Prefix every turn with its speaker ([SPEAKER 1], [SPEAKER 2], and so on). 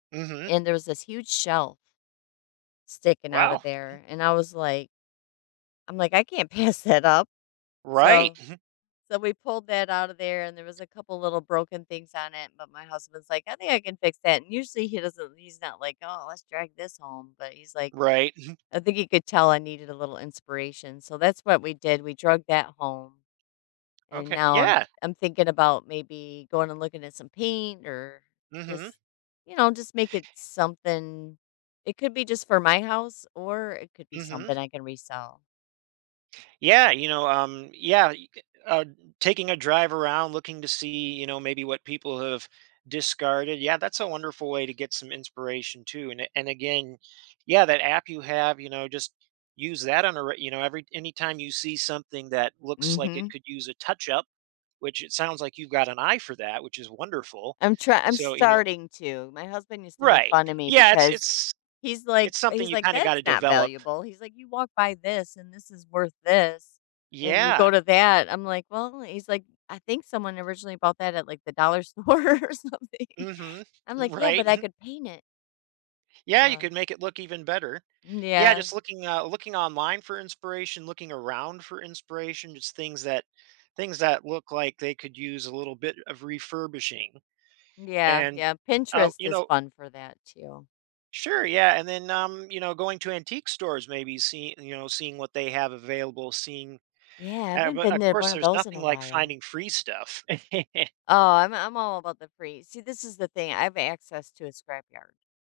[SPEAKER 1] Mhm.
[SPEAKER 2] And there was this huge shelf sticking out of
[SPEAKER 1] Wow.
[SPEAKER 2] there. And I was like I'm like, "I can't pass that up."
[SPEAKER 1] Right,
[SPEAKER 2] So
[SPEAKER 1] mhm.
[SPEAKER 2] so we pulled that out of there and there was a couple little broken things on it, but my husband's like, "I think I can fix that." And usually, he doesn't he's not like, "Oh, let's drag this home." But he's like,
[SPEAKER 1] Right, mhm.
[SPEAKER 2] I think he could tell I needed a little inspiration. So that's what we did. We drugged that home. And
[SPEAKER 1] Okay,
[SPEAKER 2] now I'm
[SPEAKER 1] yeah.
[SPEAKER 2] I'm thinking about maybe going and looking at some paint or
[SPEAKER 1] Mhm.
[SPEAKER 2] just, you know, just make it something. It could be just for my house, or it could be
[SPEAKER 1] Mhm.
[SPEAKER 2] something I can resell.
[SPEAKER 1] Yeah, you know, um, yeah, you could, uh, taking a drive around looking to see, you know, maybe what people have discarded. Yeah, that's a wonderful way to get some inspiration too, and a and again, yeah, that app you have, you know, just use that on a re you know, every anytime you see something that looks like it
[SPEAKER 2] Mhm.
[SPEAKER 1] could use a touch up, which it sounds like you've got an eye for that, which is wonderful.
[SPEAKER 2] I'm try I'm
[SPEAKER 1] So, you know
[SPEAKER 2] starting to. My husband used to make
[SPEAKER 1] Right.
[SPEAKER 2] fun of me
[SPEAKER 1] Yeah, it's
[SPEAKER 2] because
[SPEAKER 1] it's
[SPEAKER 2] he's like
[SPEAKER 1] it's something
[SPEAKER 2] he's
[SPEAKER 1] you
[SPEAKER 2] like,
[SPEAKER 1] kinda
[SPEAKER 2] "That's
[SPEAKER 1] gotta
[SPEAKER 2] not
[SPEAKER 1] develop.
[SPEAKER 2] valuable." He's like, "You walk by this, and this is worth this, and you go
[SPEAKER 1] Yeah.
[SPEAKER 2] to that." I'm like, "Well," he's like, "I think someone originally bought that at, like, the dollar store or something."
[SPEAKER 1] Mhm.
[SPEAKER 2] I'm like, "Yeah,
[SPEAKER 1] Right,
[SPEAKER 2] but I
[SPEAKER 1] mhm.
[SPEAKER 2] could paint it.
[SPEAKER 1] Yeah, you
[SPEAKER 2] Huh.
[SPEAKER 1] could make it look even better.
[SPEAKER 2] M
[SPEAKER 1] Yeah,
[SPEAKER 2] yeah.
[SPEAKER 1] just looking, uh, looking online for inspiration, looking around for inspiration, just things that things that look like they could use a little bit of refurbishing.
[SPEAKER 2] Yeah.
[SPEAKER 1] And,
[SPEAKER 2] Yeah,
[SPEAKER 1] uh,
[SPEAKER 2] Pinterest
[SPEAKER 1] you
[SPEAKER 2] is
[SPEAKER 1] know
[SPEAKER 2] fun for that too.
[SPEAKER 1] Sure, yeah, and then, um, you know, going to antique stores, maybe see, you know, seeing what they have available, seeing,
[SPEAKER 2] Yeah, I
[SPEAKER 1] uh,
[SPEAKER 2] haven't
[SPEAKER 1] but
[SPEAKER 2] been
[SPEAKER 1] of
[SPEAKER 2] there in one
[SPEAKER 1] course,
[SPEAKER 2] of
[SPEAKER 1] there's
[SPEAKER 2] those in
[SPEAKER 1] nothing
[SPEAKER 2] a
[SPEAKER 1] like
[SPEAKER 2] while.
[SPEAKER 1] finding free stuff.
[SPEAKER 2] Oh, I'm I'm all about the free. See, this is the thing, I have access to a scrap yard.